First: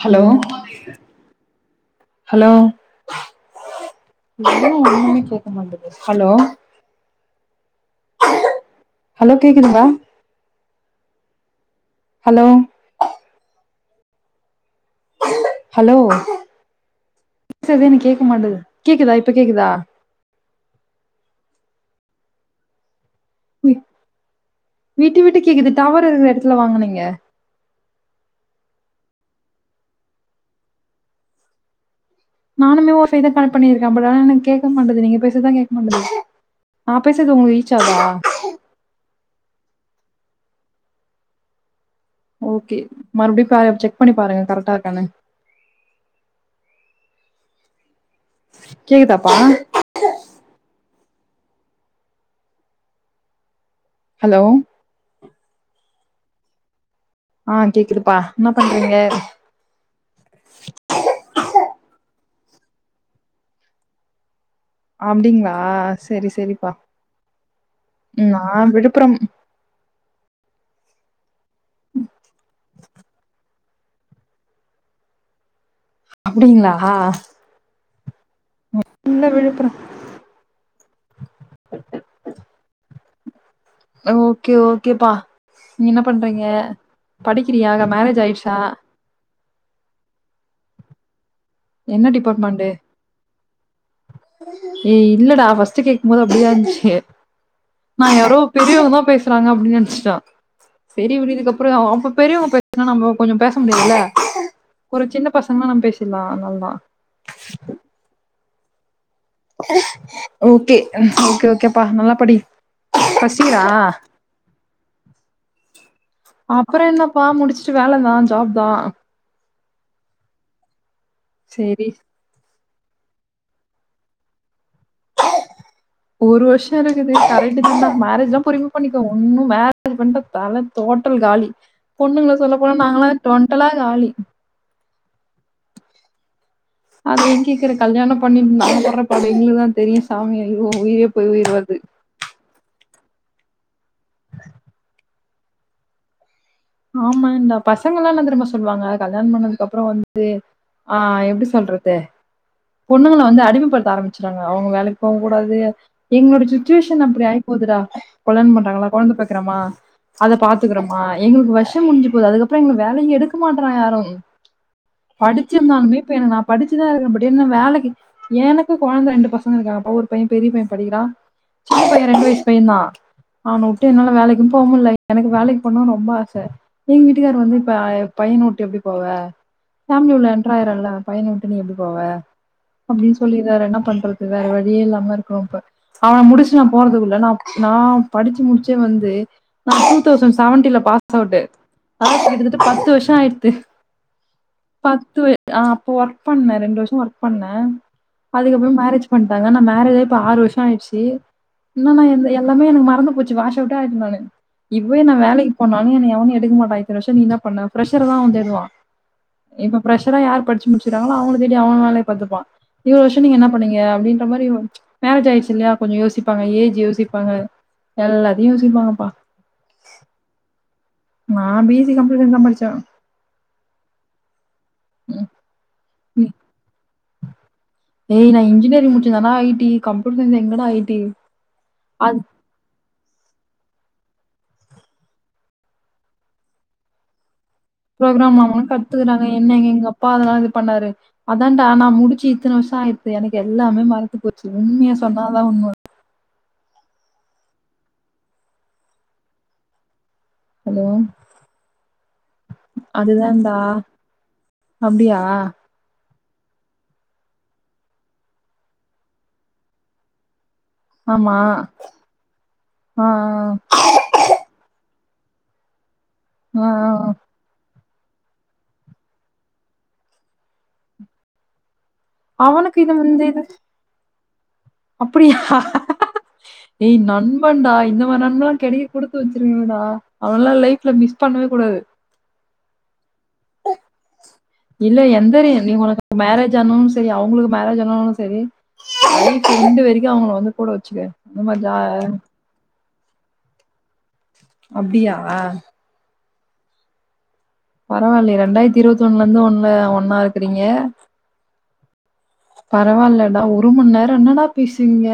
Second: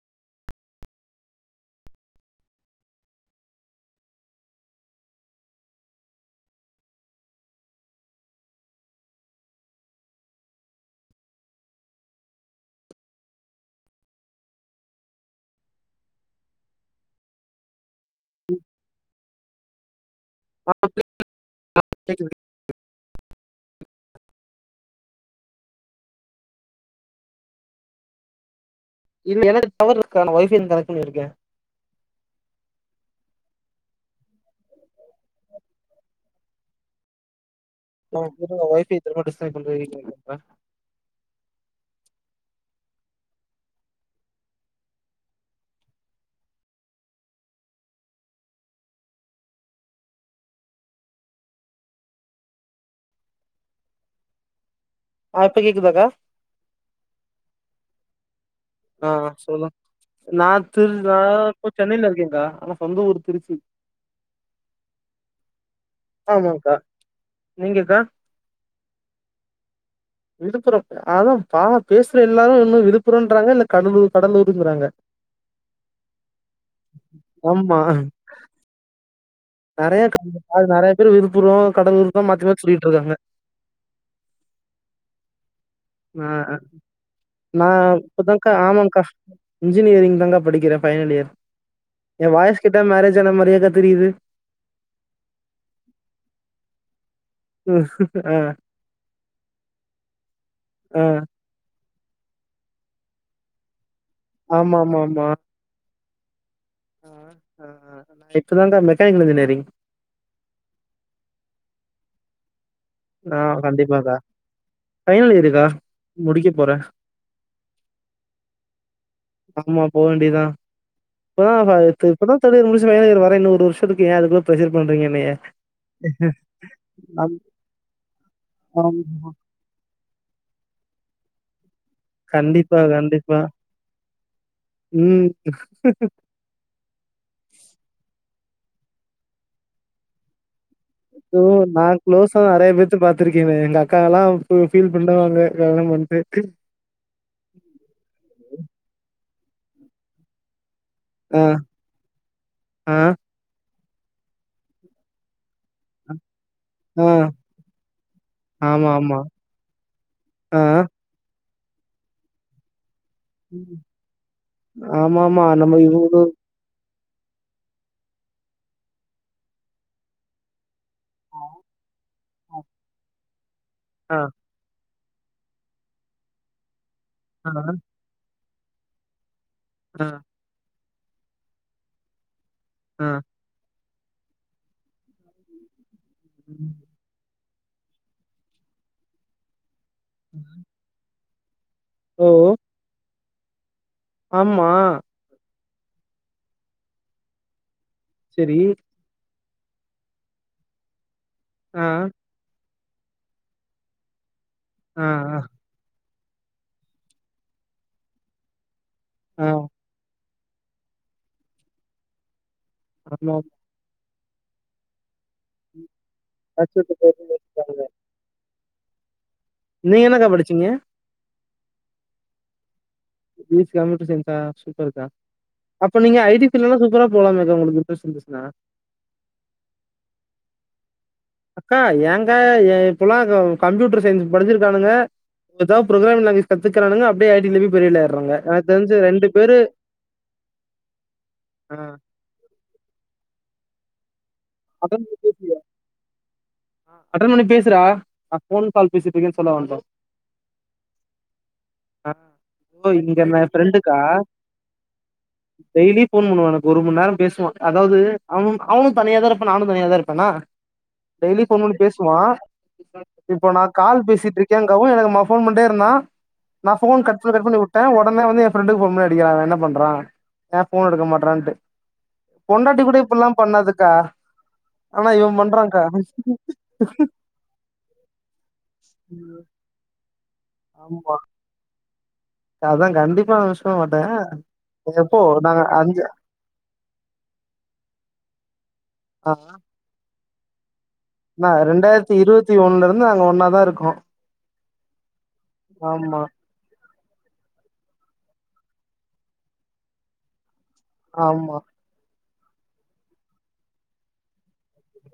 Hello hello [unintelligible] ஒன்னுமே கேட்க மாட்டது ஹலோ ஹலோ கேக்துங்களா ஹலோ ஹலோ [inaudible] கேக் கமாட்டுது கேக்குதா இப்ப கேக்குதா [inaudible] விட்டு விட்டு கேக்குது டவர் இருக்கற இடத்துல வாங்க நீங்க இல்ல எனக் டவர் இருக்கு நா ஒய்ஃவை கனெட் பண்ணியிருக்கே நானுமே ஒய்ஃபை தா கனெட் பண்ணிருக்கே ப்ரோ ஆனா எனக்கு கேட்க மாட்டது நீங்க பேசுதா கேட்க மாட்டது நா பேசுது உங்க [unintelligible] வைஃபை திரும்ப டிஸ்கனட் [unintelligible] ஆ ஓக்கே மறுபடி பாய செக் பண்ணி பாருங்க கரெக்டா இருக்கானு கேக்குதாப்பா ஹலோ ஆ இப்ப கேக்குதாக்கா ஆஹ் கேக்குதுப்பா என்ன பண்றீங்க ஆஹ் சொல்லு நா [unintelligible] இப்போ சென்னையில இருக்கேங்கா ஆனா சொந்த ஊரு திருச்சி அப்படிங்களா ஆஹ் சரி சரிப்பா ஆமாக்கா நீங்கக்கா உம் நா விழுப்புரம் விழுப்புரம் அதா பா பேசுற எல்லாரு இன்னு விழுப்புரோ ன்றாங்க இல்ல கடலூர் கடலூருங்கறாங்க அப்படிங்களா இல்ல விழுப்புரம் நறைய நறை ர் விழுப்புரோ கடலூர் தா மாத்தி மாத்தி சொல்லிட்டு இருக்காங்க ஓகே ஓகேப்பா நீ என்ன பண்றீங்க ஆ நா படிக்கிறியா இல்ல மேரேஜ் இப்பதாக்கா ஆயிடுச்சா ஆமாக்கா இன்ஜினியரிங் தாங்க படிக்கிற ஃபைனல் இயர் என்ன எ வாய்ஸ் டிபார்ட்மெண்ட கேட்டா மேரேஜ் ஆன மாரியேக்கா தெரியுது ஏ இல்லடா ஃப்ர்ஸ்ட் கேக்கும் போது அப்படி தான் இருந்துச்சு நா ஆ யாரோ பெரியவங்க தா பேசுறாங்க அப்படின்னு நினைச்சிட்டோ ஆ சேரி விடு இதுக்கப்ரோ அப்ப பெரியவங்க பேசனா நம்ம கொஞ்சோ பேச முடியாதுல ஒரு சின்ன பசங்கனா நம் பேச் திலான் ஆஹ் ஆஹ் ஹ் [unintelligible] ஓகே ஓகே ஓகேப்பா நல்லா படி ஃபர்ஸ்ட் ஆஹ் இயரா கண்டிப்ப அக்க பைனல் இயரு கா அப்பரம் என்னப்பா முடிச்சுட்டு வேல தா ஜாப் தா ஆமா போ வேண்டியதா இப்பதா சேரி த இப்பதா தேர்டியர் முடிச் தேடியர் வர இன்னொ ஒரு வருஷத்துக்கு ஏ அதுக் ப்ரஷர் பன்றீங்க என்னைய ஆம் மேரேஜ்ல்லா பொறுமியா பண்ணிக்கோ ஒன்னு மேரேஜ் பண்ட்டா தல தோ டோட்டல் காலி பொண்ணுங்கள சொல்ல போனா கண்டிப்பா, நாங்களா டொன்ட்டலா காலி உம் அத ஏ கேக்குற கல்யாணம் பண்ணிட்டு நாங்க பட்ர பாடு எங்குளுக்குதா தெரியு சாமி ஐயோ உயிரே போய் போ உயிர் வருது நா க்ளோஸா நெறையப்பேத் பாத்துருக்கேனே எங்க அக்காலா ஃபீல் பண்ணுவாங்க கல்யாணம் பண்ட்டு ஆமாண்டா பசங்களா என்ன தெரியுமா சொல்லுவாங்க கல்யாணம் பண்ணது க்கப்புறம் வந்து ஆஹ் ஆ, எப்டி சொல்ரது ஆ, பொண்ணுங்கள வந்து அடிமப்படுத் ஆரம்பிச்டாங்க அவங்க வேலைக்கு போ கூடாது எங்களோட சுச்சுவேஷன் ஆ. அப்படி ஆயி போதுடா கொல்யாணம் ஆமா, பண்றாங்களா கொழந்த ஆமா. பெக்குரோமா அத ஆ. பாத்துக்கரமா உங்குளுக்கு வருஷம் முஞ்சு போது அதுக்கப்புறோ எங்களுக் வேலையு எடுக்க மாட்ராங்க யாரு ஆமாமா. நம்ம படிச்சிருந்தாலுமே இப்ப இவ்ளோ நா படிச்சுதா இருக்கே பட் என்ன வேலைக்கு எனக்கு கொழந்த ரெண்டு பசங்க இருக்காங்கப்பா ஒரு பையன் பெரிய பையன் படிக்கிறா சின்ன பையன் ரெண்டு வயசு பையன் தா அவன வுட்டு என்னால ஆ, ஆ, வேலைக்கும் போமுல்ல எனக்கு வேலைக்கு போனுன் ரொம் ரொம்ப ஆச எங்க வீட்டுக்கார் ஆ, வந்து இப்ப பையன் எப்டி போவ ஆ, ஃபேமிலி உள்ள என்ட்ராயிரோல பையன விட்டு நீ எப்படி போவ ஆ. அப்டின் சொல்லிராரு என்ன பண் அது வேற வழியே இல்லாம இருக்றோ இப்ப அவன முடிச்சுட்டு நா ம். போறதுக்குள்ள நா நா படிச்சு முடிச்சே வந்து நா டூ தவுசண்ட் செவன்ட்டீன்ல சௌண்டு ஆயா, ஓ! கிட்டதட்ட பத்து வருஹோ ஆய தே ஆமா ஆஹ் அப்ப ஒர்க் பண்ண ரெண்டு வருஷ ஒர்க் பண்ண சரி. அதுக்கப்ரோ மேரேஜ் பண்ற அங்க ந மேரேஜ் ஆய் இப்ப ஆறு வருஷ ஆய்ச்சு ஆ, என்ன நா எல்லாமே எனக்கு மா ஒன்னு பூச்சு வாஷ் அவுட்டா நானு இப்பவே ஆ, நா ஆ, வேலைகு இனிமே எவனு எடுக்கமாட்டா இத்தன வருச நீ என்ன பண்ண ஃப்ஷர் அதா அவ தேடுவா ஆ. இப்ப ஃப்ரெஷரா யார் பட்ச்சி முட்ச்சிடவங்களா அவுங்களே தேடி அவன் வேலய பாத்துப்பா இவ்ள வருஷ ஆமா. நீங்க என்ன பண்ணீங்க அப்டின்னு இந்த மாரி ச்சி மேரெஜ் ஆயிருச்சிலயா கொஞ்சோ யோசி ப்பாங்க ஏஜ் யோசிப்பாங்க எல்லாத்தியு யோசி விவாம்பா நீங்க என்னக்கா படிச்சிங்க நா பி எஸ் சி கம்ப்யூசைன் தா படிச்ச பி எஸ் சி கம்யூட்ர்சைன்ஸா சூப்பர்கா அப் இப்ப நீங்க ம். ஐ டி ஃபீல்டுலலா சூப்பரா போலாமல்லக்கா உங்ளுக்கு ஏய் நா இன்ஞ்னியரிங் முடிச்சிருந்தனா ஐ டி கம்யூட்டர்சைன்ஸ் எங்கடா ஐ டி அக்கா ஏங்க ஏ இப்பலா க கம்யூட்டர்சைன்ஸ் படிச்சிருக்கானுங்க எதோ புரோகிராம் நாலேஜ் கத்துக்கரானுங்க அப்டியே ஐ ப்ரோக்ராம் அவுங்களா கத்துக்கறாங்க என்ன பேரு எங்க அப்பா அதெல்லா இது பண்ணாரு அதான்டா ஆ நா முடிச்சு இத்தன வருஷ ஆயிறுத்து எனக்கு எல்லாமே மறந் து போச்சு உண்மிய அட்டெண்ட் பண்ணி சொன்னா அதா பேசுறியா? உண்ம ஆ அட்டெண்ட் பண்ணி பேசுடா. நான் ஃபோன் கால் பேசிட்டு இருக்கேன்னு சொல்ல வந்தேன். ஹலோ ஆ. ஓ! இங்க என் அதுதான்டா ஃப்ரெண்டுக்கா. அப்டியா டெய்லி ஃபோன் பண்ணுவா எனக்கு ஒருமண் நேர பேசுவா அதாவ்து அவ அவனு தனியாதா இருப்பா நானு தனியாதா இருப்பனா ஆமா டெய்லி ஃபோன் பண்ணி பேசுவா ஆ இப்ப நா ஆ கால் பேசிட்ருக்கேங்கவு ஃபோன் பண்ட்டே இருந்தா ஆ நா ஆ ஃபோன் கட் பண்ணி கட் பண்ணி உட் ட ஒடனே வந்து எ ஃப்ரெண்டுக்கு ஃபோன் பண்ணி அடிக்கிறா அவ என்ன பண்றா ஏ ஃபோன் எடுக்க மாட்றான்ட்டு அவனுக்கு பொண்டாட்டி இது கூட வந்து இப்புல்லா இது பண்ணாதுக்கா ஆனா இவ பண்றாங்க்கா ஏ நண்பன்டா இந்த மாரி நண்பன்லா கெடைக்க குடுத்து வெச்சிருக்கனுன்டா அவன்லா லைஃப்ல ஆமா மிஸ் பண்ணுவே கூடாது அதா கண்டிப்பா நா மிஸ் பண்ண மாட்டே இல்ல எப்போ எந்த ரி நாங்க நீ அஞ்சு ஒனக்கு மேரேஜ் ஆனு செரி அவுங்குளுக்கு மேரேஜ் ஆனனு செரி ஆ லைஃப் எண்டு வரிக்கு அவுங்குள கூட வெச் நா ரெண்டாயிரத்தி இருவத்தி ஒன்ல இரு ந்து நாங்க ஒன்னாதா இருக்கோ அப்டியா ஆமா பரவால்லயே ரெண்டாயிரத்தி இருவத்தி ஒன்ல இருந்து ஒன்ன ஒன்னா இருக் கீங்க ஆமா பரவா இல்லடா ஒரு மண்நேரோ என்னடா பேசுவிங்க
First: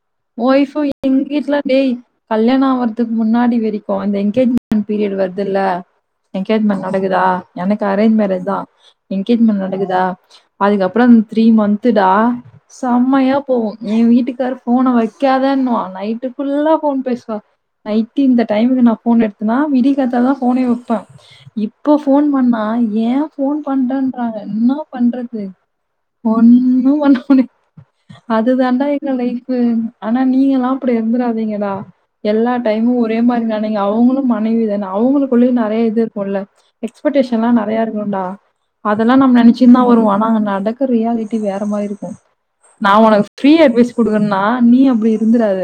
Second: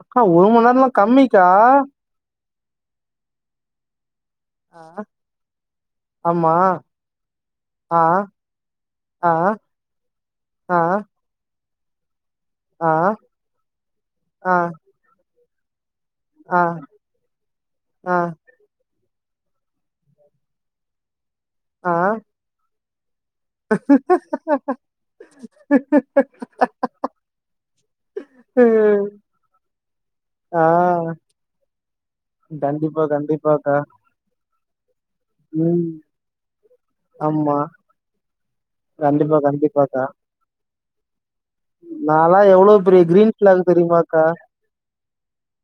அக்கா ஒரு மண் நேர்ம்லா கம்மிக்கா கல்யாண் ஆவர்துக் முன்னாடி வெரிக்கு அந்த இன் என் மென் பீரியட் வருதுர்ல்ல ஆமா என்கேஜ்மென் நடக்குதா எனக்கு ஆ அரேஞ்ச் மேரேஜ் தா ஆ என்கேஜ்மென் நடக்குதா ஆ அதுகப் த்ரீ மந்துடா ஆ செம்மையா போவோ என் வீட்டுக்காரு ஆ ஃபோன வைக்காதன் வான் நைட்டு ஆ ஃபுல்லா ஃபோன் பேஸ்வா ஆ நைட்டு இந்த டைமு நா ஃபோன் எடுத்துனா விடிக்காத்தாதா ஃபோனே ப்ப இப்போ ஆ ஆ ஃபோன் பண்ணா ஏ ஃபோன் பண்றன்றாங்க ன்னா பண்றது ஒன்னு பண்ண முடி அது தாண்டா எங்க லைப்ஃபு ஆனா நீங்கெலா அப்புடி இருந்துராதீங்கடா எல்லா டைமு கண்டிப்பா ஒரே மாரி கண்டிப்பாக்கா நானையு அவுங்குளு மனைவி தானா அவுங்குளுக்குள்ளுயு நறைய ம் இது இருக்குல்ல எக்ஸ்பெக்டேஷன் எல்லா ஆமா நெறையா இருக்கும்டா அதெல்லா நம்ம கண்டிப்பா நெனைச்சின் தா கண்டிப்பாக்கா வருவோ ஆனா அங்க நட ரியாலிட்டி வேற மாயி இருக்கும் நாலா எவ்ளோ நா பெரிய ஒனக்கு கிரீன் ஃப்ரீ ஃபிளாக் அட்வைஸ் தெரியுமாக்கா குடுக்கனா நீ அப்டி இருந்துராத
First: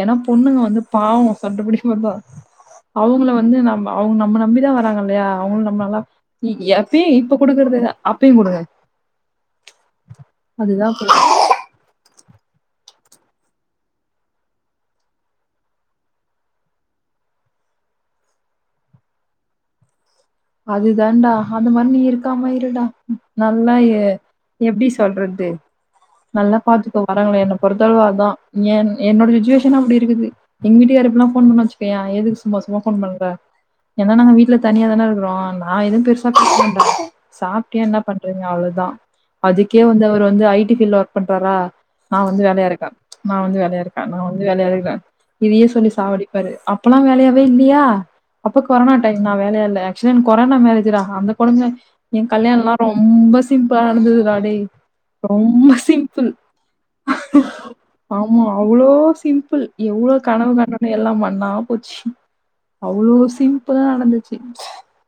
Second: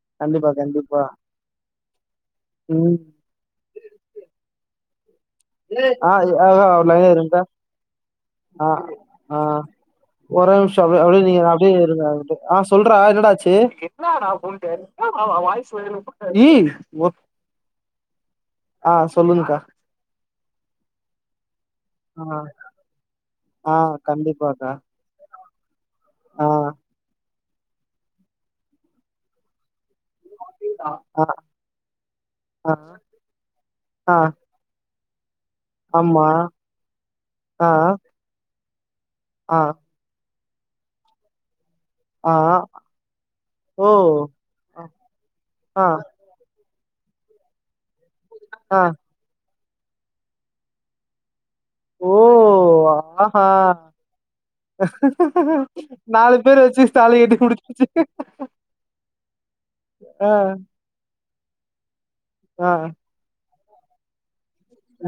ஏனா கண்டிப்பா பொண்ணுங்க வந்து கண்டிப்பா பாவம் சொண்டபடி வந்தா ம் அவங்கள வந்து நம்ம அவங்க நம்மள நம்பி வராங்க இல்லையா அவங்களு நம்மளாலா ஆ ஆ எ ஒரு எப்பயு லைன்ல இப்ப இருங்கக்கா குடுக்குறது அப்பயு குடுங்க ஆ ஆ ஒரே நிமிஷம் அப் அதுதான் அப்டியே பு- நீங்க அப்டியே இருங்க அது மட்டு ஆ சொல்றா என்னடாச்சு ஆ சொல்லுங்கக்கா அது தாண்டா அந்த மாரி நீங்க ஆ இருக்காம இருடா ஆ நல்லாய கண்டிப்பாக்கா எப்டி சொல்றது ஆ நல்லா பாத்துக்கோ வரங்களே என்ன பொறுத்தளவு அதான் என் என்னோட சுச்சுவேஷனு அப்டி இருக்குது எங்க ஆ வீட்டுக்கார் இப்பலா ஃபோன் பண்ண வச்சுக்கையா எதுக்கு சும்மா ஆ சும்மா ஃபோன் பண்ற ஆ ஏனா நாங்க வீட்டுல தனியா தான இருக் ஆ நா எதுவும் ஆமா பெருசா பண்றே ஆ சாப்டியா என்ன பண்றீங்க அவ்வளோ தா ஆ அதுக்கே வந்து அவர் வந்து ஐ டி ஃபீல ஒர்க் பண்றாரா நா ஆ வந்து வேலையாருக்கேன் நா வந்து ஓ வேலையாருக்கேன் நா வந்து வேலையாருக்கறேன் இதையே ஆ சொல்லி சாவடிப்பாரு அப் இப்பல்லா வேலையாவே இல்லையா அப்ப ஆ கொரோனா டைம் நா வேலையா இல்ல ஷின் கொரோனா மேரேஜ்ரா அந்த கொழுந்தன் ஓ என் கல்யாணம் எல்லா ரொம்ப ஆஹா சிம்பிளா நடந்துது ராடே ரொம்ப சிம்பிள் நாலு பேர் வச்சு தாலி கட்டி முடிச்சிச்சு ஆமா அவ்வளோ சிம்பிள் எவ்வளோ ஆ கனவு கண்டனு எல்லா ம நா புச்ச ஆ அவ்ளோவ் சிம் இப்ப தா நடந்துச்சு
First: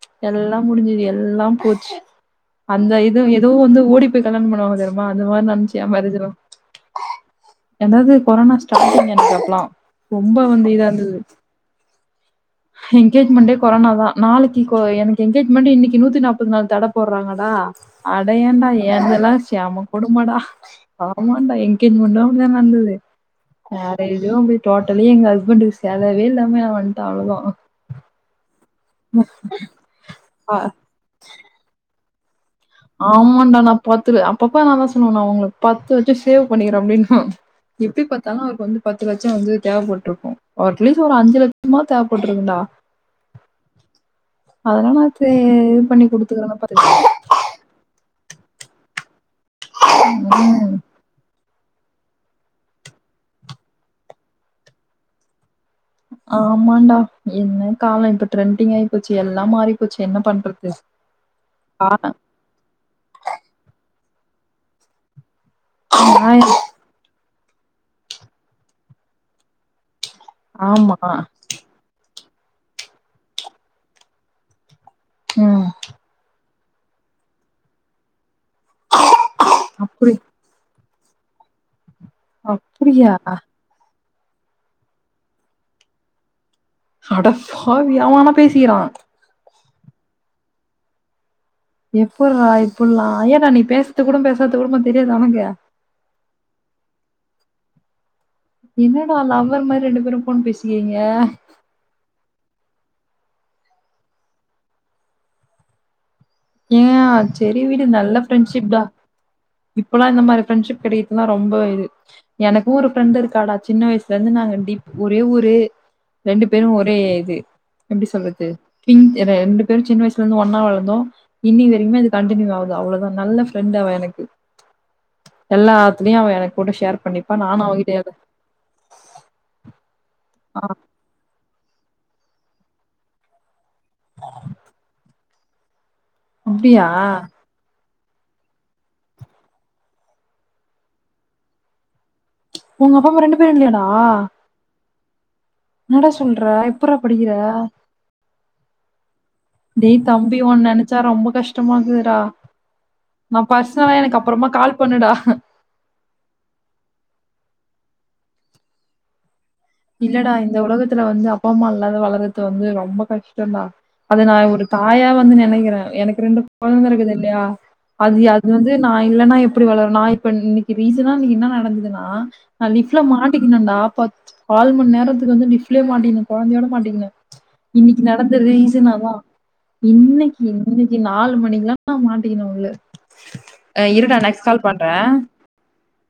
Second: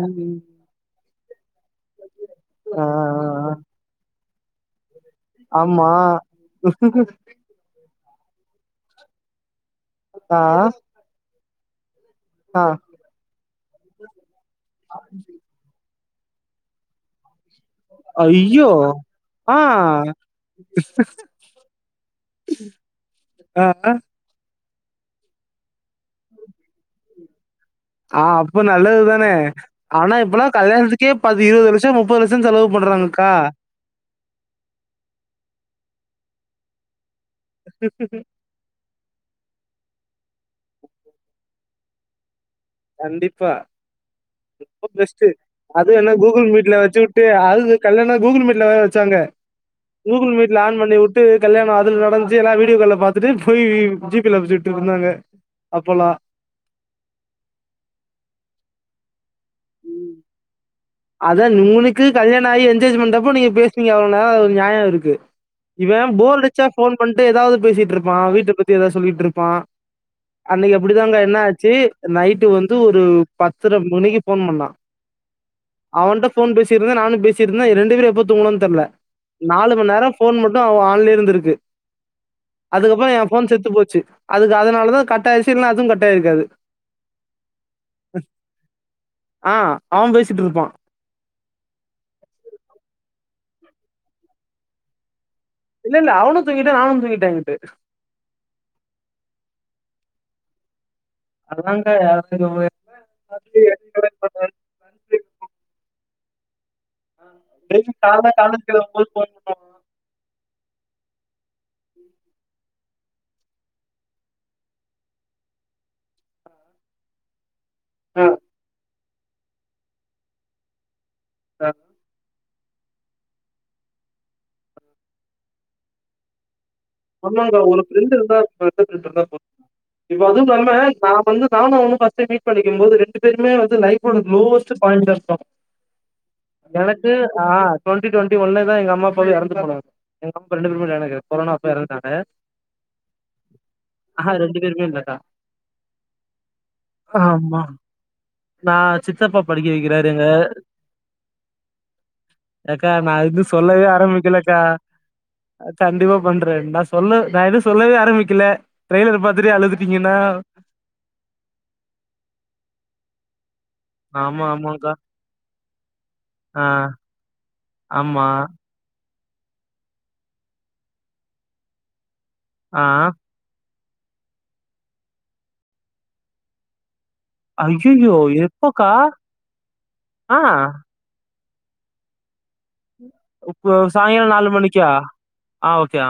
ம் எல்லா முடிஞ்சுது எல் எல்லாம் போச்சு ஆ அந்த இதுவு ஏதோ வந்து ஓடி கடன் பணுவாங்க தோரா ஆமா ஏதாவது கொரோனா ஸங்க எனக்கு அப்புலாம் ரொம்ப ஆ வந்து இதா இருந்தது ஆ எனங்கேஜ்மெண்டே கொரோனா தான் நாளைக்கு எனக்கு எனங்கேஜ்மெண்ட் இன்க்கு நூத்தி நாற்பது அடையன்டா ஐயோ ஏந்தெல்லாம் ஆ சாம குடும்மாடா ஆமாடா எங்கேஸ்மென்ட் அப்படிதா நடந்தது ஆ [unintelligible] டோட்டலி எ ஹஸ்பெ்டுக்கு செலவே இல்லாமே நான் வந்துட்டு அவ்வளதான் ஆ ஆஹ் இப்ப நல்லது தானே ஆனா இப்பாம் கல்யாணத்துக்கே பதி இருபது லட்சம் முப்பது லட்சோ செலவு பண்றாங்கக்கா ஆமாடா நான் பத்து அப்பப்ப நான் தான் சொல்லுவேன் நான் உங்களுக்கு பத்து சேவ் பண்ணிக்கோம் அப்படின்னா எப்படி பார்த்தாலும் அவருக்கு வந்து பத்து லட்சம் கு வந்து தேவைப்பட்ருக்கு அட்லீஸ்ட் ஒரு அஞ்சு லட்சமாது தேவப்பட்ருக்குண்டா கண்டிப்பா ரொம்ப அதெல்லா நா பெஸ்ட்டு சே இது அது பண்ணி என்ன கூகுள் குடுத்துக்கறேன்டா மீட்ல பத்து வச்சுக்கட்டு அது கல்யாணம் கூகுள் மீட்ல வேற வச்சாங்க கூகுள் மீட்ல லட்சோ ஆன் பண்ணி விட்டு கல்யாண நடந்துச்சு எல்லா வீடியோ கால்ல பாத்துட்டு போய் ஜி பே ல வச்சுட்டு இருந்தாங்க ஆமாண்டா என்ன கால இப்போ ட்ரெண்டிங் ஆயி போச்சு எல்லா மாறி போச்சு என்ன பண்றது அதான் நுங்ளுக்கு கல்யாண ஆயி என்ஜேஜ் பண்றப்போ நீங்க பேசுனிங்க அவ் லா ஒரு நியாய இருக்கு இவ போர் அடிச்சா ஃபோன் பண் ஏதாவது பேசிட்டு இருப்பான் வீட்டை பத்தி ஏதாவது சொல்லிட்டு இருப்பான் அன்னைக்கு ஆமா அப்படிதாங்க என்ன ஆச்சு நைட்டு வந்து ஒரு பத்தரை மணிக்கு ஃபோன் பண்ணா உம் ஃபோன் பேசிட்ருந்தன் நானு பேசிட்ருந்தன் ரண்டு பேரு எப்ப தூங்குணோ தெர்ல நாலு மணி அப்டி நேரம் ஃபோன் மட்டும் அவ ஆ இருந்திருக்கு அதுக்கப்புற அப்டியா எ ஃபோன் செத்து போச்சு அதுக்கு அதனாலதா கட்டாயச்சி இல்லனா அதுவு கட்டாயிருக்காது அடப்பாவி அவனா பேசிறா ஆஹ் அவம்பேசி ண்ட்ருப்பா எப்புட்றா இப்புல்லா ஏன்டா நீ பேசது கூடோ பேசாது கூடுமா தெரியாது அவிங்கு இல்ல இல்ல அவனு தூங்கிட்டா நானும் தூங்கிட்டே இங்கிட்டு என்னடா லவ்வர் மாரி ரெண்டு பேரும் ஃபோன் பேசிகிரிங்க அதலா கெடையாது [unintelligible] [inaudible] ஏன் செரி விடு நல்ல கால்ல காலேஜ் ஃப்ரெண்ட்ஷிப் டா கெளம்பும்போது ஃபோன் பண்ணுவாங்க இப்பல்லா இந்த மாரி ஃப்ரெண்ட்ஷிப் கடி த்னா ரொம்ப இது எனக் ஒரு ஃப்ரெண்டு் இருக்காடா சின்ன வயசுல இருந்து நாங்க டிப் ஒரே ஊரு ரெண்டு பேரு ஒரே இது எப்டி சொல்றது பிங்க் இது ரெண்டு பேரும் சின்ன வயசுல இருந்து ஒன்னா வளந்தோ இன்னி ஆ வரைக்குமே அது கண்டினியூ ஆகுது அவ்ளோதா நல்ல ஃப்ரெண்ட் அவ எனக்கு எல்லாத்துலயும் அவ எனக் சொன்னாங்க உங்ளுக்கு ஃப்ரெண்டு இருந்தா, பெஸ்ட் ஃப்ரெண்டு இருந்தா போது இப்ப அதும் ஆ [unintelligible] வந்து நானு அவனு ஃபஸ்டே மீட் லைஃபோட குலோஸ்ட் பாயிண்ருப்பாங்க அப்டியா எனக்கு ஆஹ் டுவெண்டி டுவெண்டி ஒன்ல தான் எங்க அம்மாப்பா எறந்து போனாங்க அப்ப ரெண்டு பேருமே ஜாயினா கொரனா ப்பயிரதுடாங்க உங்க அப்பாமா ரெண்டு பேரும் இல்லையாடா தா என்னடா சொல்ற எப்புறா படிக்கிற ஆமா நா சித்தப்பா படிக்க டேய் வைக்கிறாரு எங்க தம்பி ஒன்ன நெனச்சா ரொம்ப கஷ்டமா இருக்குதுடா அக்கா நா எது சொல்லவே பர்சனலா எனக்கு அப்பறமா ஆரம்பிக்கலக்கா கால் பண்ணுடா கண்டிப்பா பண்றே நா சொல்லவே நா எது சொல்லவே ஆரம்பிக்கல டிரைலர் பாத் இல்லடா இந்த உலகத்துல வந்து அப்பாம்மா இல்லாது வளறது வந்து ரொம்ப கஷ்ட ஸ்டோன்டா அது நா ஆமா ஒரு ஆமாக்கா தாயா வந்து நெனைக்கிறே எனக்கு ரெண்டும் ஆ கொழந்த இருக்குது இல்லையா அது ஆமா அது வந்து நா நா இல்லன்னா எப்டி வளரும் நா இப்ப இன்னிக்கு ரீசனா இன்னிக்கு என்ன நடந்ததுன்னா நா ஆ லிஃப்ல மாட்டிக்கின்னொடா பத்து கால் மணி நேரத்துக்கு வந்து லிஃப்லயே மாட்டிங்னே கொழந்தையோட மாட்டிங்னே இன்னிக்கு ஐய்யய்யோ நடந்த ரீசன் எப்பக்கா அதா ஆ இன்னைக்கு இன்னைக்கு நாலு மணிக்கு லர்தா மாட்டிக்ணு உள்ள இப்போ அ இருடா சாய்ங்காலோ நெக்ஸ்ட் நாலு கால் பண்றேன். மணிக்கா ஆ ஓகே